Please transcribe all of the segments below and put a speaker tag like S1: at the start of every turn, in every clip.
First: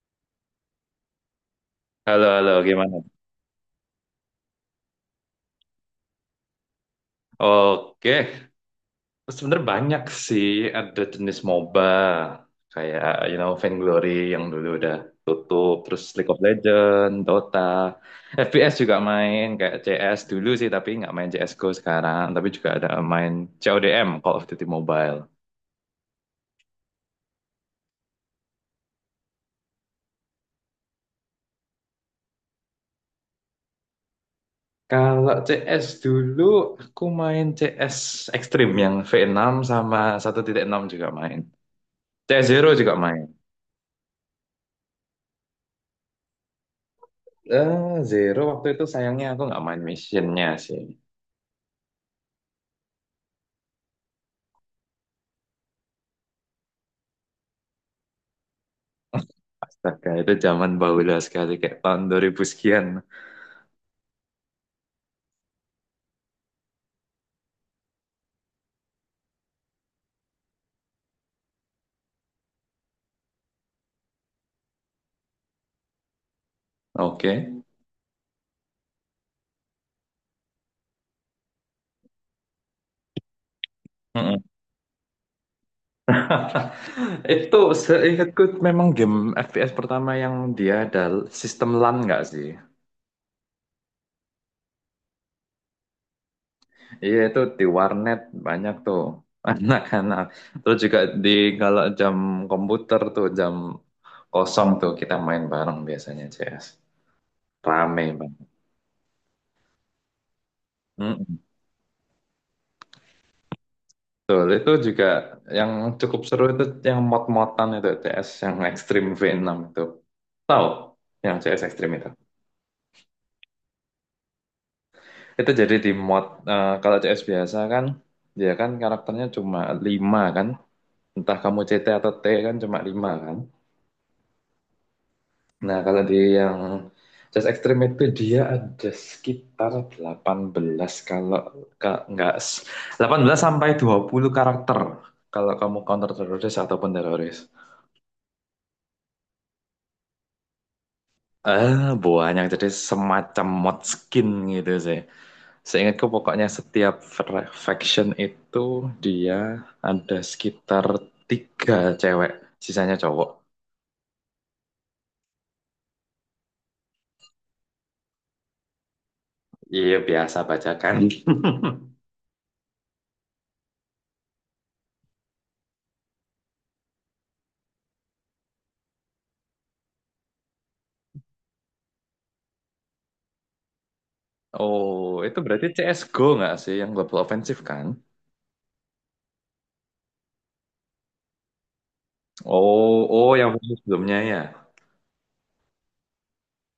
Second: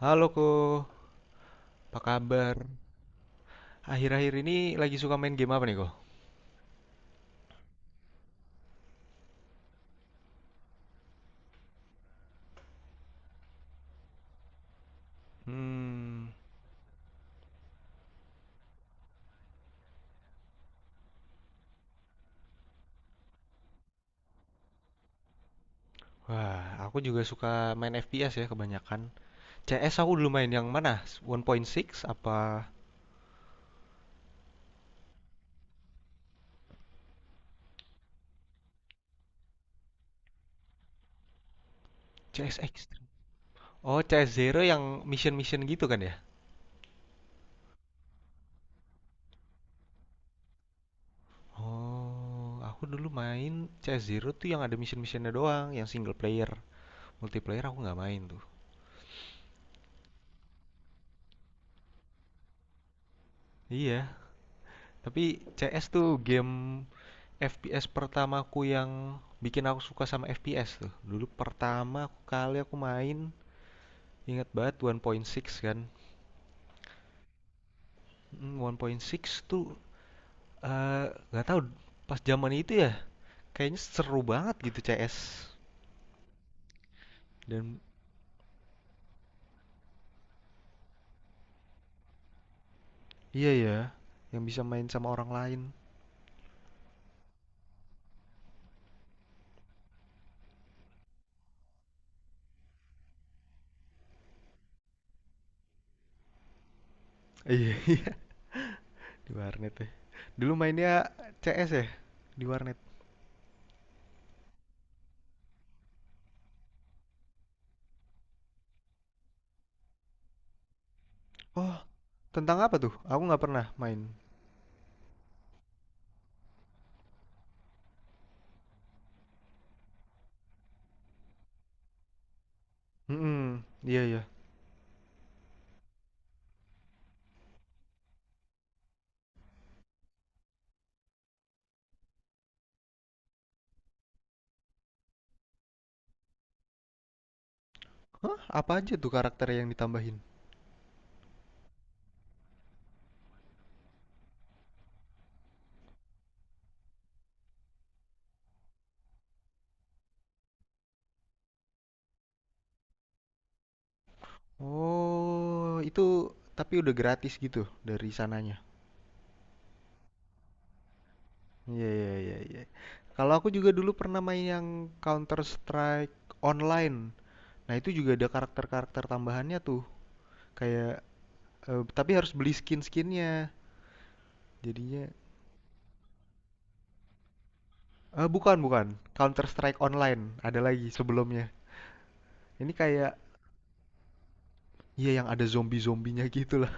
S1: Halo Ko, apa
S2: Halo,
S1: kabar?
S2: halo, gimana?
S1: Akhir-akhir ini lagi suka main game apa nih Ko?
S2: Oke, sebenarnya banyak sih ada jenis MOBA kayak Vainglory yang dulu udah tutup, terus
S1: Hmm,
S2: League of Legends, Dota, FPS juga main kayak CS dulu sih tapi nggak main CS:GO sekarang, tapi juga ada main CODM, Call of Duty Mobile.
S1: wah, aku juga suka main FPS ya kebanyakan. CS aku dulu main yang mana? 1.6 apa
S2: Kalau CS dulu aku main CS Extreme yang V6 sama 1.6 juga main. CS
S1: CS
S2: Zero juga
S1: Extreme?
S2: main.
S1: Oh, CS Zero yang mission-mission gitu kan ya?
S2: eh Zero waktu itu sayangnya aku nggak main missionnya sih.
S1: Oh, aku dulu main CS Zero tuh yang ada mission-missionnya doang, yang single player. Multiplayer aku nggak main tuh.
S2: Astaga, itu zaman baula sekali kayak tahun dua ribu sekian.
S1: Iya, tapi CS tuh game FPS pertamaku yang bikin aku suka sama FPS tuh. Dulu pertama kali aku main, ingat banget 1.6 kan.
S2: Oke.
S1: 1.6 tuh eh, nggak tahu pas zaman itu ya, kayaknya seru
S2: Mm-mm.
S1: banget gitu CS.
S2: Itu
S1: Dan
S2: seingatku memang game FPS pertama yang dia ada sistem LAN nggak sih?
S1: iya ya, yang bisa main sama orang lain.
S2: Iya itu di warnet banyak tuh anak-anak. Terus juga di kalau jam komputer tuh jam kosong tuh kita main bareng biasanya CS.
S1: Iya,
S2: Rame
S1: iya di warnet ya. Dulu mainnya
S2: banget.
S1: CS ya di warnet.
S2: Betul, itu juga yang cukup seru itu yang mod-modan itu CS yang Extreme V6 itu. Tahu yang CS
S1: Oh,
S2: Extreme itu.
S1: tentang apa tuh? Aku nggak pernah main.
S2: Itu jadi di mod kalau CS biasa kan dia kan karakternya cuma 5 kan. Entah kamu CT atau T kan cuma 5 kan.
S1: Hmm, iya ya.
S2: Nah, kalau di yang CS Extreme itu dia ada sekitar 18 kalau ka- nggak s- 18 sampai 20 karakter kalau kamu counter teroris ataupun teroris.
S1: Hah, apa aja tuh karakter yang ditambahin?
S2: Buahnya jadi semacam mod skin gitu sih. Seingatku pokoknya setiap faction itu dia ada sekitar tiga cewek, sisanya cowok.
S1: Oh, itu tapi udah gratis gitu dari sananya?
S2: Iya biasa bacakan.
S1: Iya, iya, iya, iya. Kalau aku juga dulu pernah main yang Counter Strike online. Nah, itu juga ada karakter-karakter tambahannya tuh. Kayak tapi harus beli skin-skinnya. Jadinya
S2: Oh itu berarti CSGO nggak sih yang global offensive kan?
S1: eh bukan, bukan. Counter Strike online ada lagi sebelumnya. Ini
S2: Oh
S1: kayak,
S2: oh yang versi sebelumnya ya.
S1: iya, yang ada zombie-zombinya gitu lah.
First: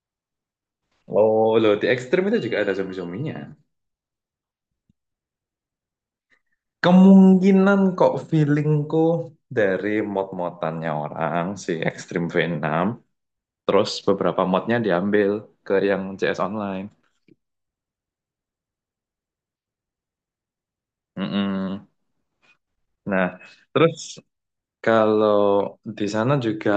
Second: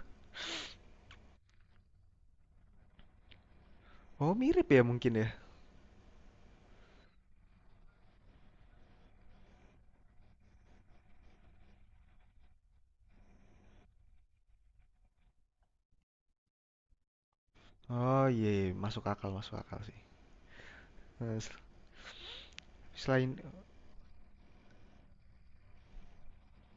S2: Oh loh di ekstrim itu juga ada zombie-zombinya.
S1: Oh, mirip ya mungkin ya.
S2: Kemungkinan kok feelingku dari mod-modannya orang si Extreme V6 terus beberapa modnya diambil ke yang CS Online.
S1: Oh, iya, iya. Masuk akal sih. Eh, s-
S2: Mm-mm. Nah,
S1: selain
S2: terus kalau di sana juga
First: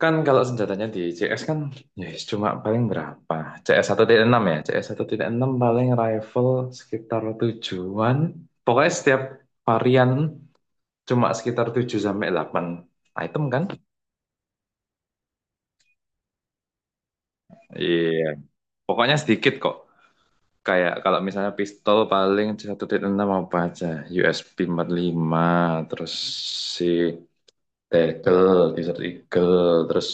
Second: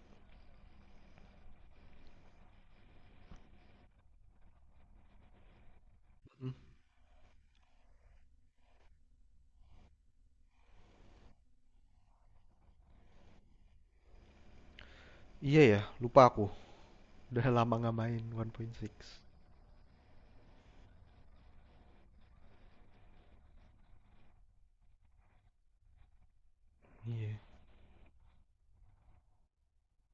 S2: kan kalau senjatanya di CS kan ya yes, cuma paling berapa? CS enam ya, CS enam paling
S1: Mm,
S2: rifle sekitar tujuan. Pokoknya setiap varian cuma sekitar 7 sampai 8 item kan?
S1: Iya ya, lupa aku. Udah lama nggak main
S2: Iya, pokoknya
S1: 1.6.
S2: sedikit kok. Kayak kalau misalnya pistol paling 1.6 apa aja? USB 45, terus si
S1: Iya.
S2: Tegel, Desert Eagle, terus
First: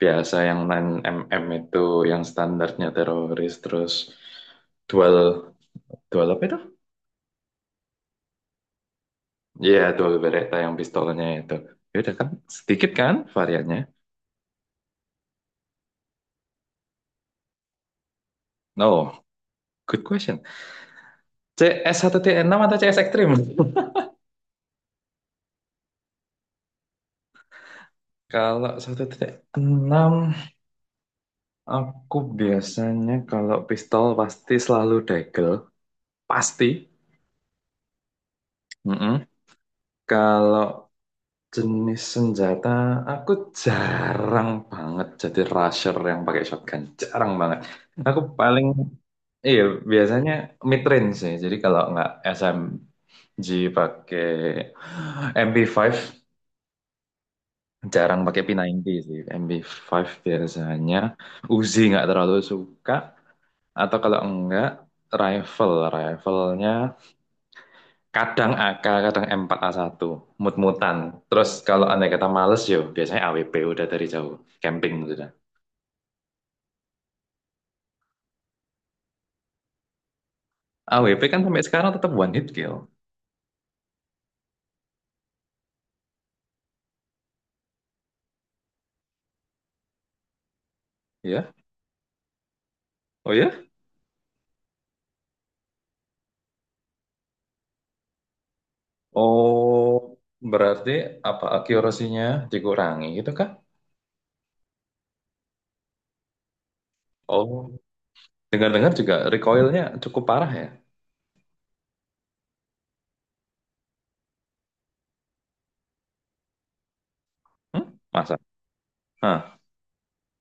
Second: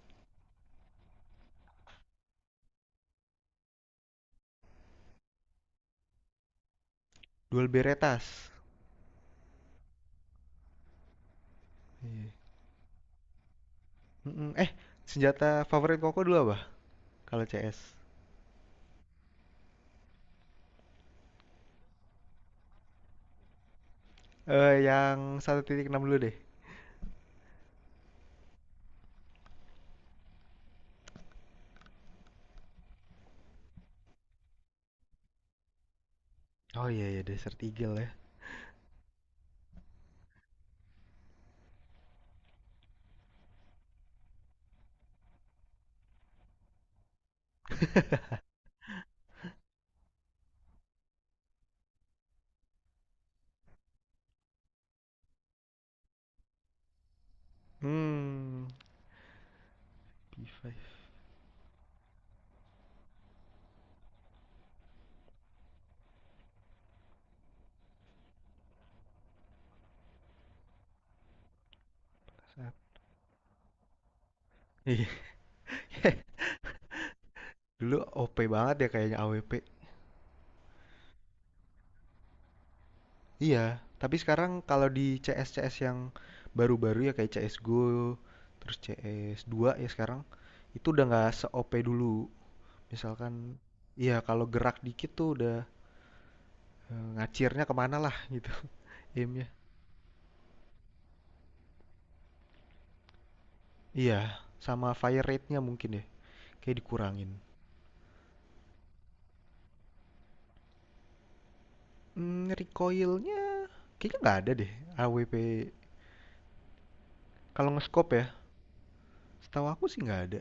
S2: biasa yang 9 mm itu yang standarnya teroris, terus dual, dual apa itu?
S1: Duel Beretas.
S2: Iya, dual Beretta yang pistolnya itu. Ya udah kan,
S1: Iya.
S2: sedikit kan variannya?
S1: Mm-mm. Senjata favorit Koko dulu apa? Kalau CS.
S2: No, good question. C-1T-6 CS 1.6 atau CS Extreme?
S1: Yang 1.6 dulu deh.
S2: Kalau 1.6 aku biasanya kalau pistol pasti selalu dagel, pasti.
S1: Oh, iya, iya, Desert Eagle ya.
S2: Mm-mm. Kalau jenis senjata aku jarang banget jadi rusher yang pakai shotgun, jarang banget. Aku paling iya biasanya mid range sih. Jadi kalau nggak SMG pakai MP5 jarang pakai p
S1: Hmm,
S2: sembilan puluh sih. MP5
S1: P5.
S2: biasanya Uzi nggak terlalu suka atau kalau enggak rifle, riflenya kadang AK, kadang M4A1, satu mutan. Terus kalau andai kata males
S1: Sap-
S2: yo, biasanya AWP udah dari jauh, camping
S1: Iya.
S2: sudah.
S1: Dulu OP banget ya kayaknya AWP.
S2: AWP kan sampai sekarang tetap one hit kill,
S1: Iya, tapi sekarang kalau di CS CS yang baru-baru ya kayak CS:GO, terus cs dua ya sekarang itu udah nggak
S2: ya?
S1: se-OP dulu.
S2: Oh
S1: Misalkan,
S2: ya?
S1: iya, kalau gerak dikit tuh udah ngacirnya kemana lah gitu aimnya.
S2: Oh, berarti apa akurasinya dikurangi gitu kah?
S1: Iya, sama fire rate-nya mungkin ya, kayak dikurangin.
S2: Oh, dengar-dengar juga recoilnya cukup parah ya?
S1: Hmm, recoil-nya kayaknya nggak ada deh AWP. Kalau
S2: Hmm?
S1: nge-scope ya,
S2: Masa? Hah.
S1: setahu aku sih nggak ada.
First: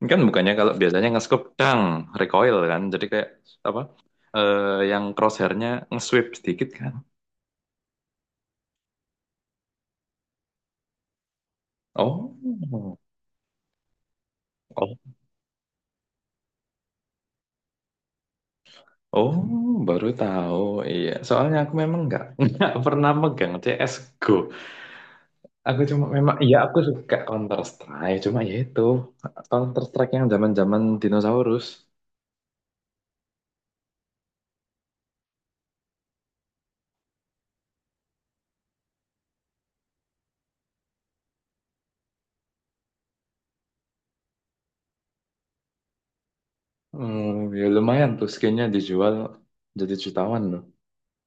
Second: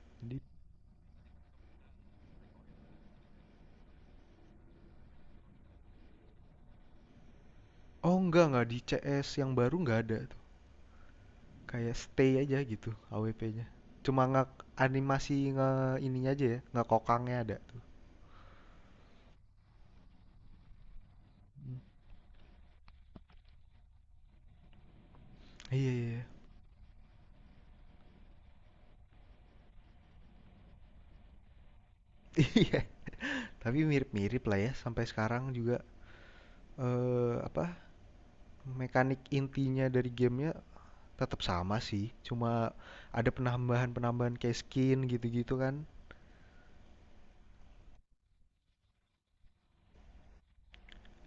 S2: Ini kan
S1: Jadi,
S2: bukannya kalau biasanya nge-scope dang, recoil kan. Jadi kayak apa? Yang crosshairnya nge-sweep sedikit kan?
S1: oh, nggak di CS yang baru nggak ada tuh. Kayak stay aja gitu AWP-nya. Cuma nggak
S2: Oh,
S1: animasi nge ininya aja ya, nggak kokangnya ada tuh.
S2: oh, baru tahu. Iya, soalnya aku memang nggak nggak pernah megang CS:GO. Aku
S1: Iya,
S2: cuma
S1: iya.
S2: memang, iya aku suka Counter Strike. Cuma ya itu Counter Strike yang zaman-zaman dinosaurus.
S1: Iya, tapi mirip-mirip lah ya sampai sekarang juga apa mekanik intinya dari gamenya tetap sama sih, cuma ada penambahan-penambahan kayak skin gitu-gitu kan.
S2: Hmm, ya lumayan tuh skinnya dijual jadi jutawan loh.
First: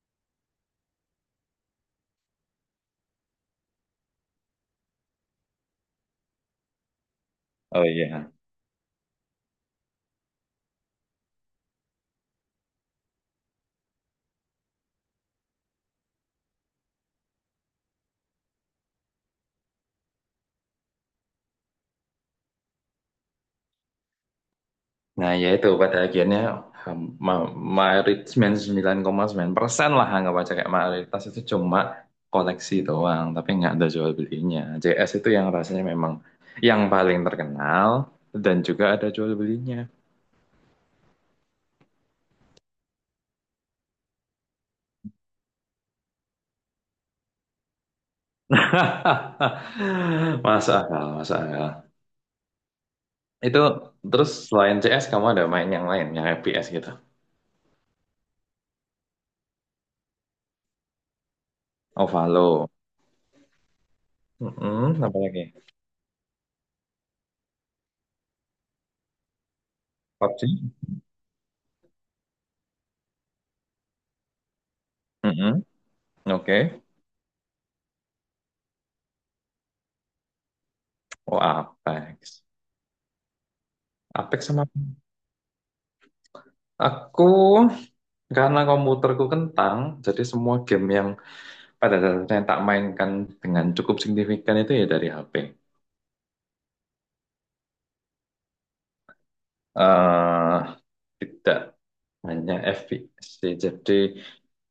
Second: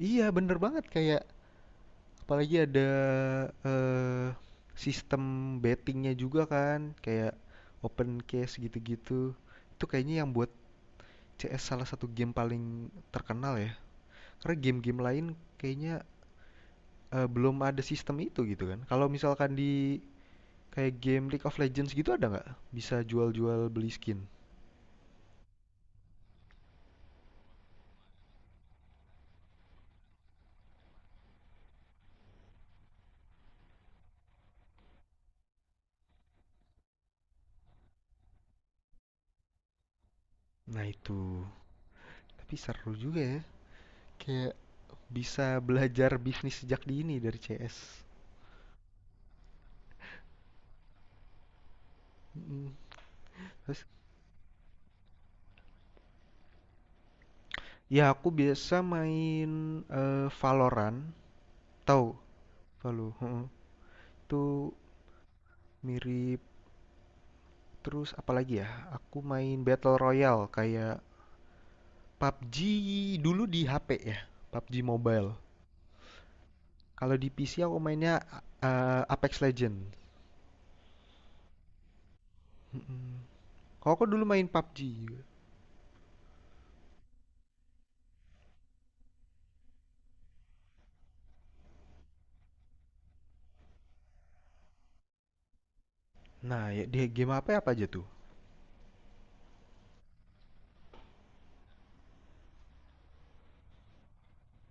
S1: Iya, bener banget kayak apalagi ada eh, sistem bettingnya juga kan, kayak
S2: Oh
S1: open
S2: iya.
S1: case gitu-gitu. Itu kayaknya yang buat CS salah satu game paling terkenal ya. Karena game-game lain kayaknya belum ada sistem itu gitu kan. Kalau misalkan di kayak game League of Legends gitu ada nggak? Bisa jual-jual beli skin.
S2: Nah, ya itu pada akhirnya ham- ma- mayoritas 9,9% lah anggap aja kayak mayoritas itu cuma koleksi doang, tapi nggak ada jual belinya. JS itu yang rasanya memang yang paling terkenal dan juga ada jual belinya.
S1: Nah itu. Tapi seru juga ya. Kayak bisa belajar bisnis sejak dini dari CS.
S2: Masuk akal, masuk akal.
S1: Mm.
S2: Itu
S1: Terus
S2: terus selain CS kamu ada main yang lain, yang FPS gitu.
S1: ya aku biasa main Valorant. Tahu?
S2: Ovalo.
S1: Valo. Heeh. Itu
S2: Mm-mm, apa lagi?
S1: mirip. Terus apalagi ya? Aku main Battle Royale
S2: PUBG.
S1: kayak PUBG dulu di HP ya. PUBG Mobile.
S2: Mm-mm, oke.
S1: Kalau di PC aku mainnya Apex Legends.
S2: Oh, Apex.
S1: Mm-mm. Kalau aku dulu main
S2: Apex sama
S1: PUBG juga.
S2: aku. Karena komputerku kentang, jadi semua game yang pada dasarnya tak mainkan dengan cukup signifikan itu ya dari HP.
S1: Nah, ya, di game apa apa aja tuh?
S2: eh tidak hanya FPS sih. Jadi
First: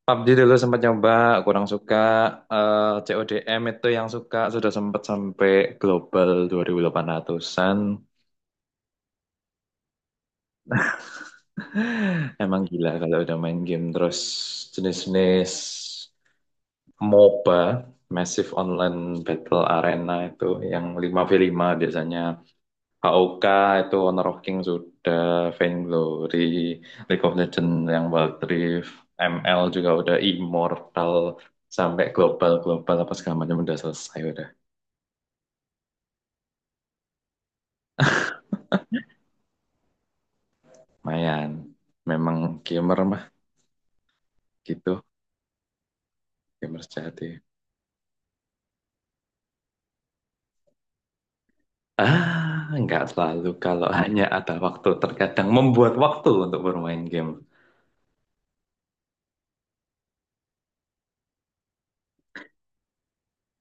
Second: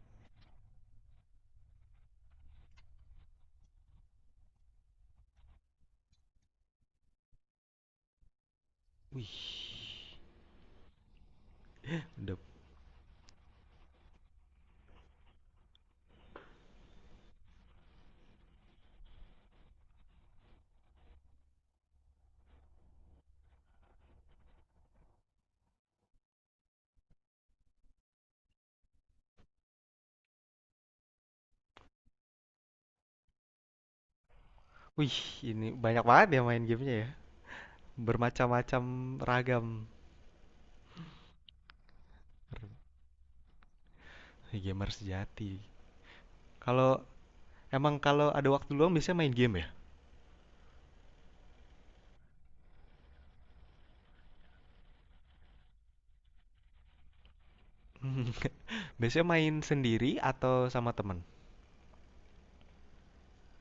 S2: PUBG dulu sempat nyoba, kurang suka. CODM itu yang suka, sudah sempat sampai global 2800-an.
S1: Wih, udah.
S2: Emang gila kalau udah main game. Terus jenis-jenis MOBA, Massive Online Battle Arena itu yang 5v5 biasanya. AOK itu Honor of King sudah, Vainglory, League of Legends yang Wild Rift, ML juga udah Immortal, sampai global-global apa segala macam udah selesai udah.
S1: Wih, ini banyak banget ya main gamenya ya. Bermacam-macam ragam.
S2: Lumayan. Memang gamer mah
S1: Wih, gamer
S2: gitu,
S1: sejati.
S2: gamer
S1: Kalau
S2: sejati.
S1: emang kalau ada waktu luang biasanya main game ya?
S2: Ah, nggak selalu kalau hanya ada waktu, terkadang membuat waktu untuk bermain game.
S1: Biasanya main sendiri atau sama temen?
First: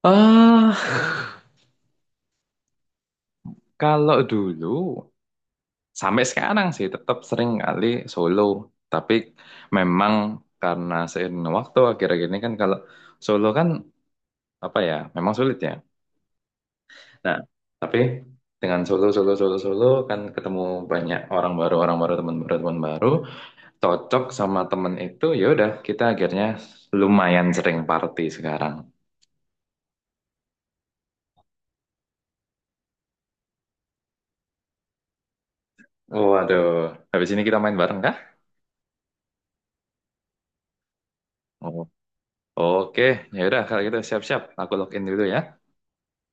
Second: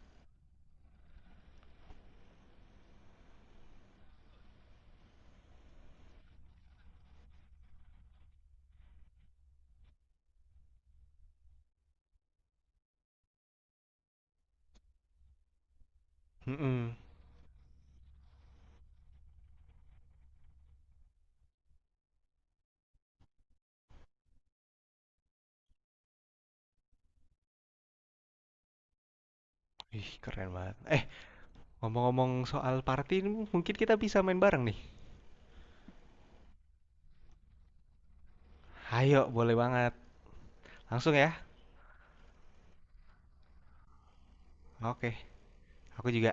S2: Ah, kalau dulu sampai sekarang sih tetap sering kali solo, tapi memang karena seiring waktu akhir-akhir ini kan kalau solo kan apa ya, memang sulit ya.
S1: Mm-mm.
S2: Nah, tapi dengan solo solo solo solo kan ketemu banyak orang baru, teman baru, teman baru, cocok sama temen itu ya udah kita akhirnya lumayan sering party sekarang.
S1: Ih, keren banget. Ngomong-ngomong soal party, ini mungkin kita bisa main bareng nih.
S2: Waduh, habis ini kita main bareng kah?
S1: Ayo, boleh banget. Langsung ya.
S2: Oh, oke, ya udah kalau gitu siap-siap aku login
S1: Oke,
S2: dulu ya.
S1: aku juga.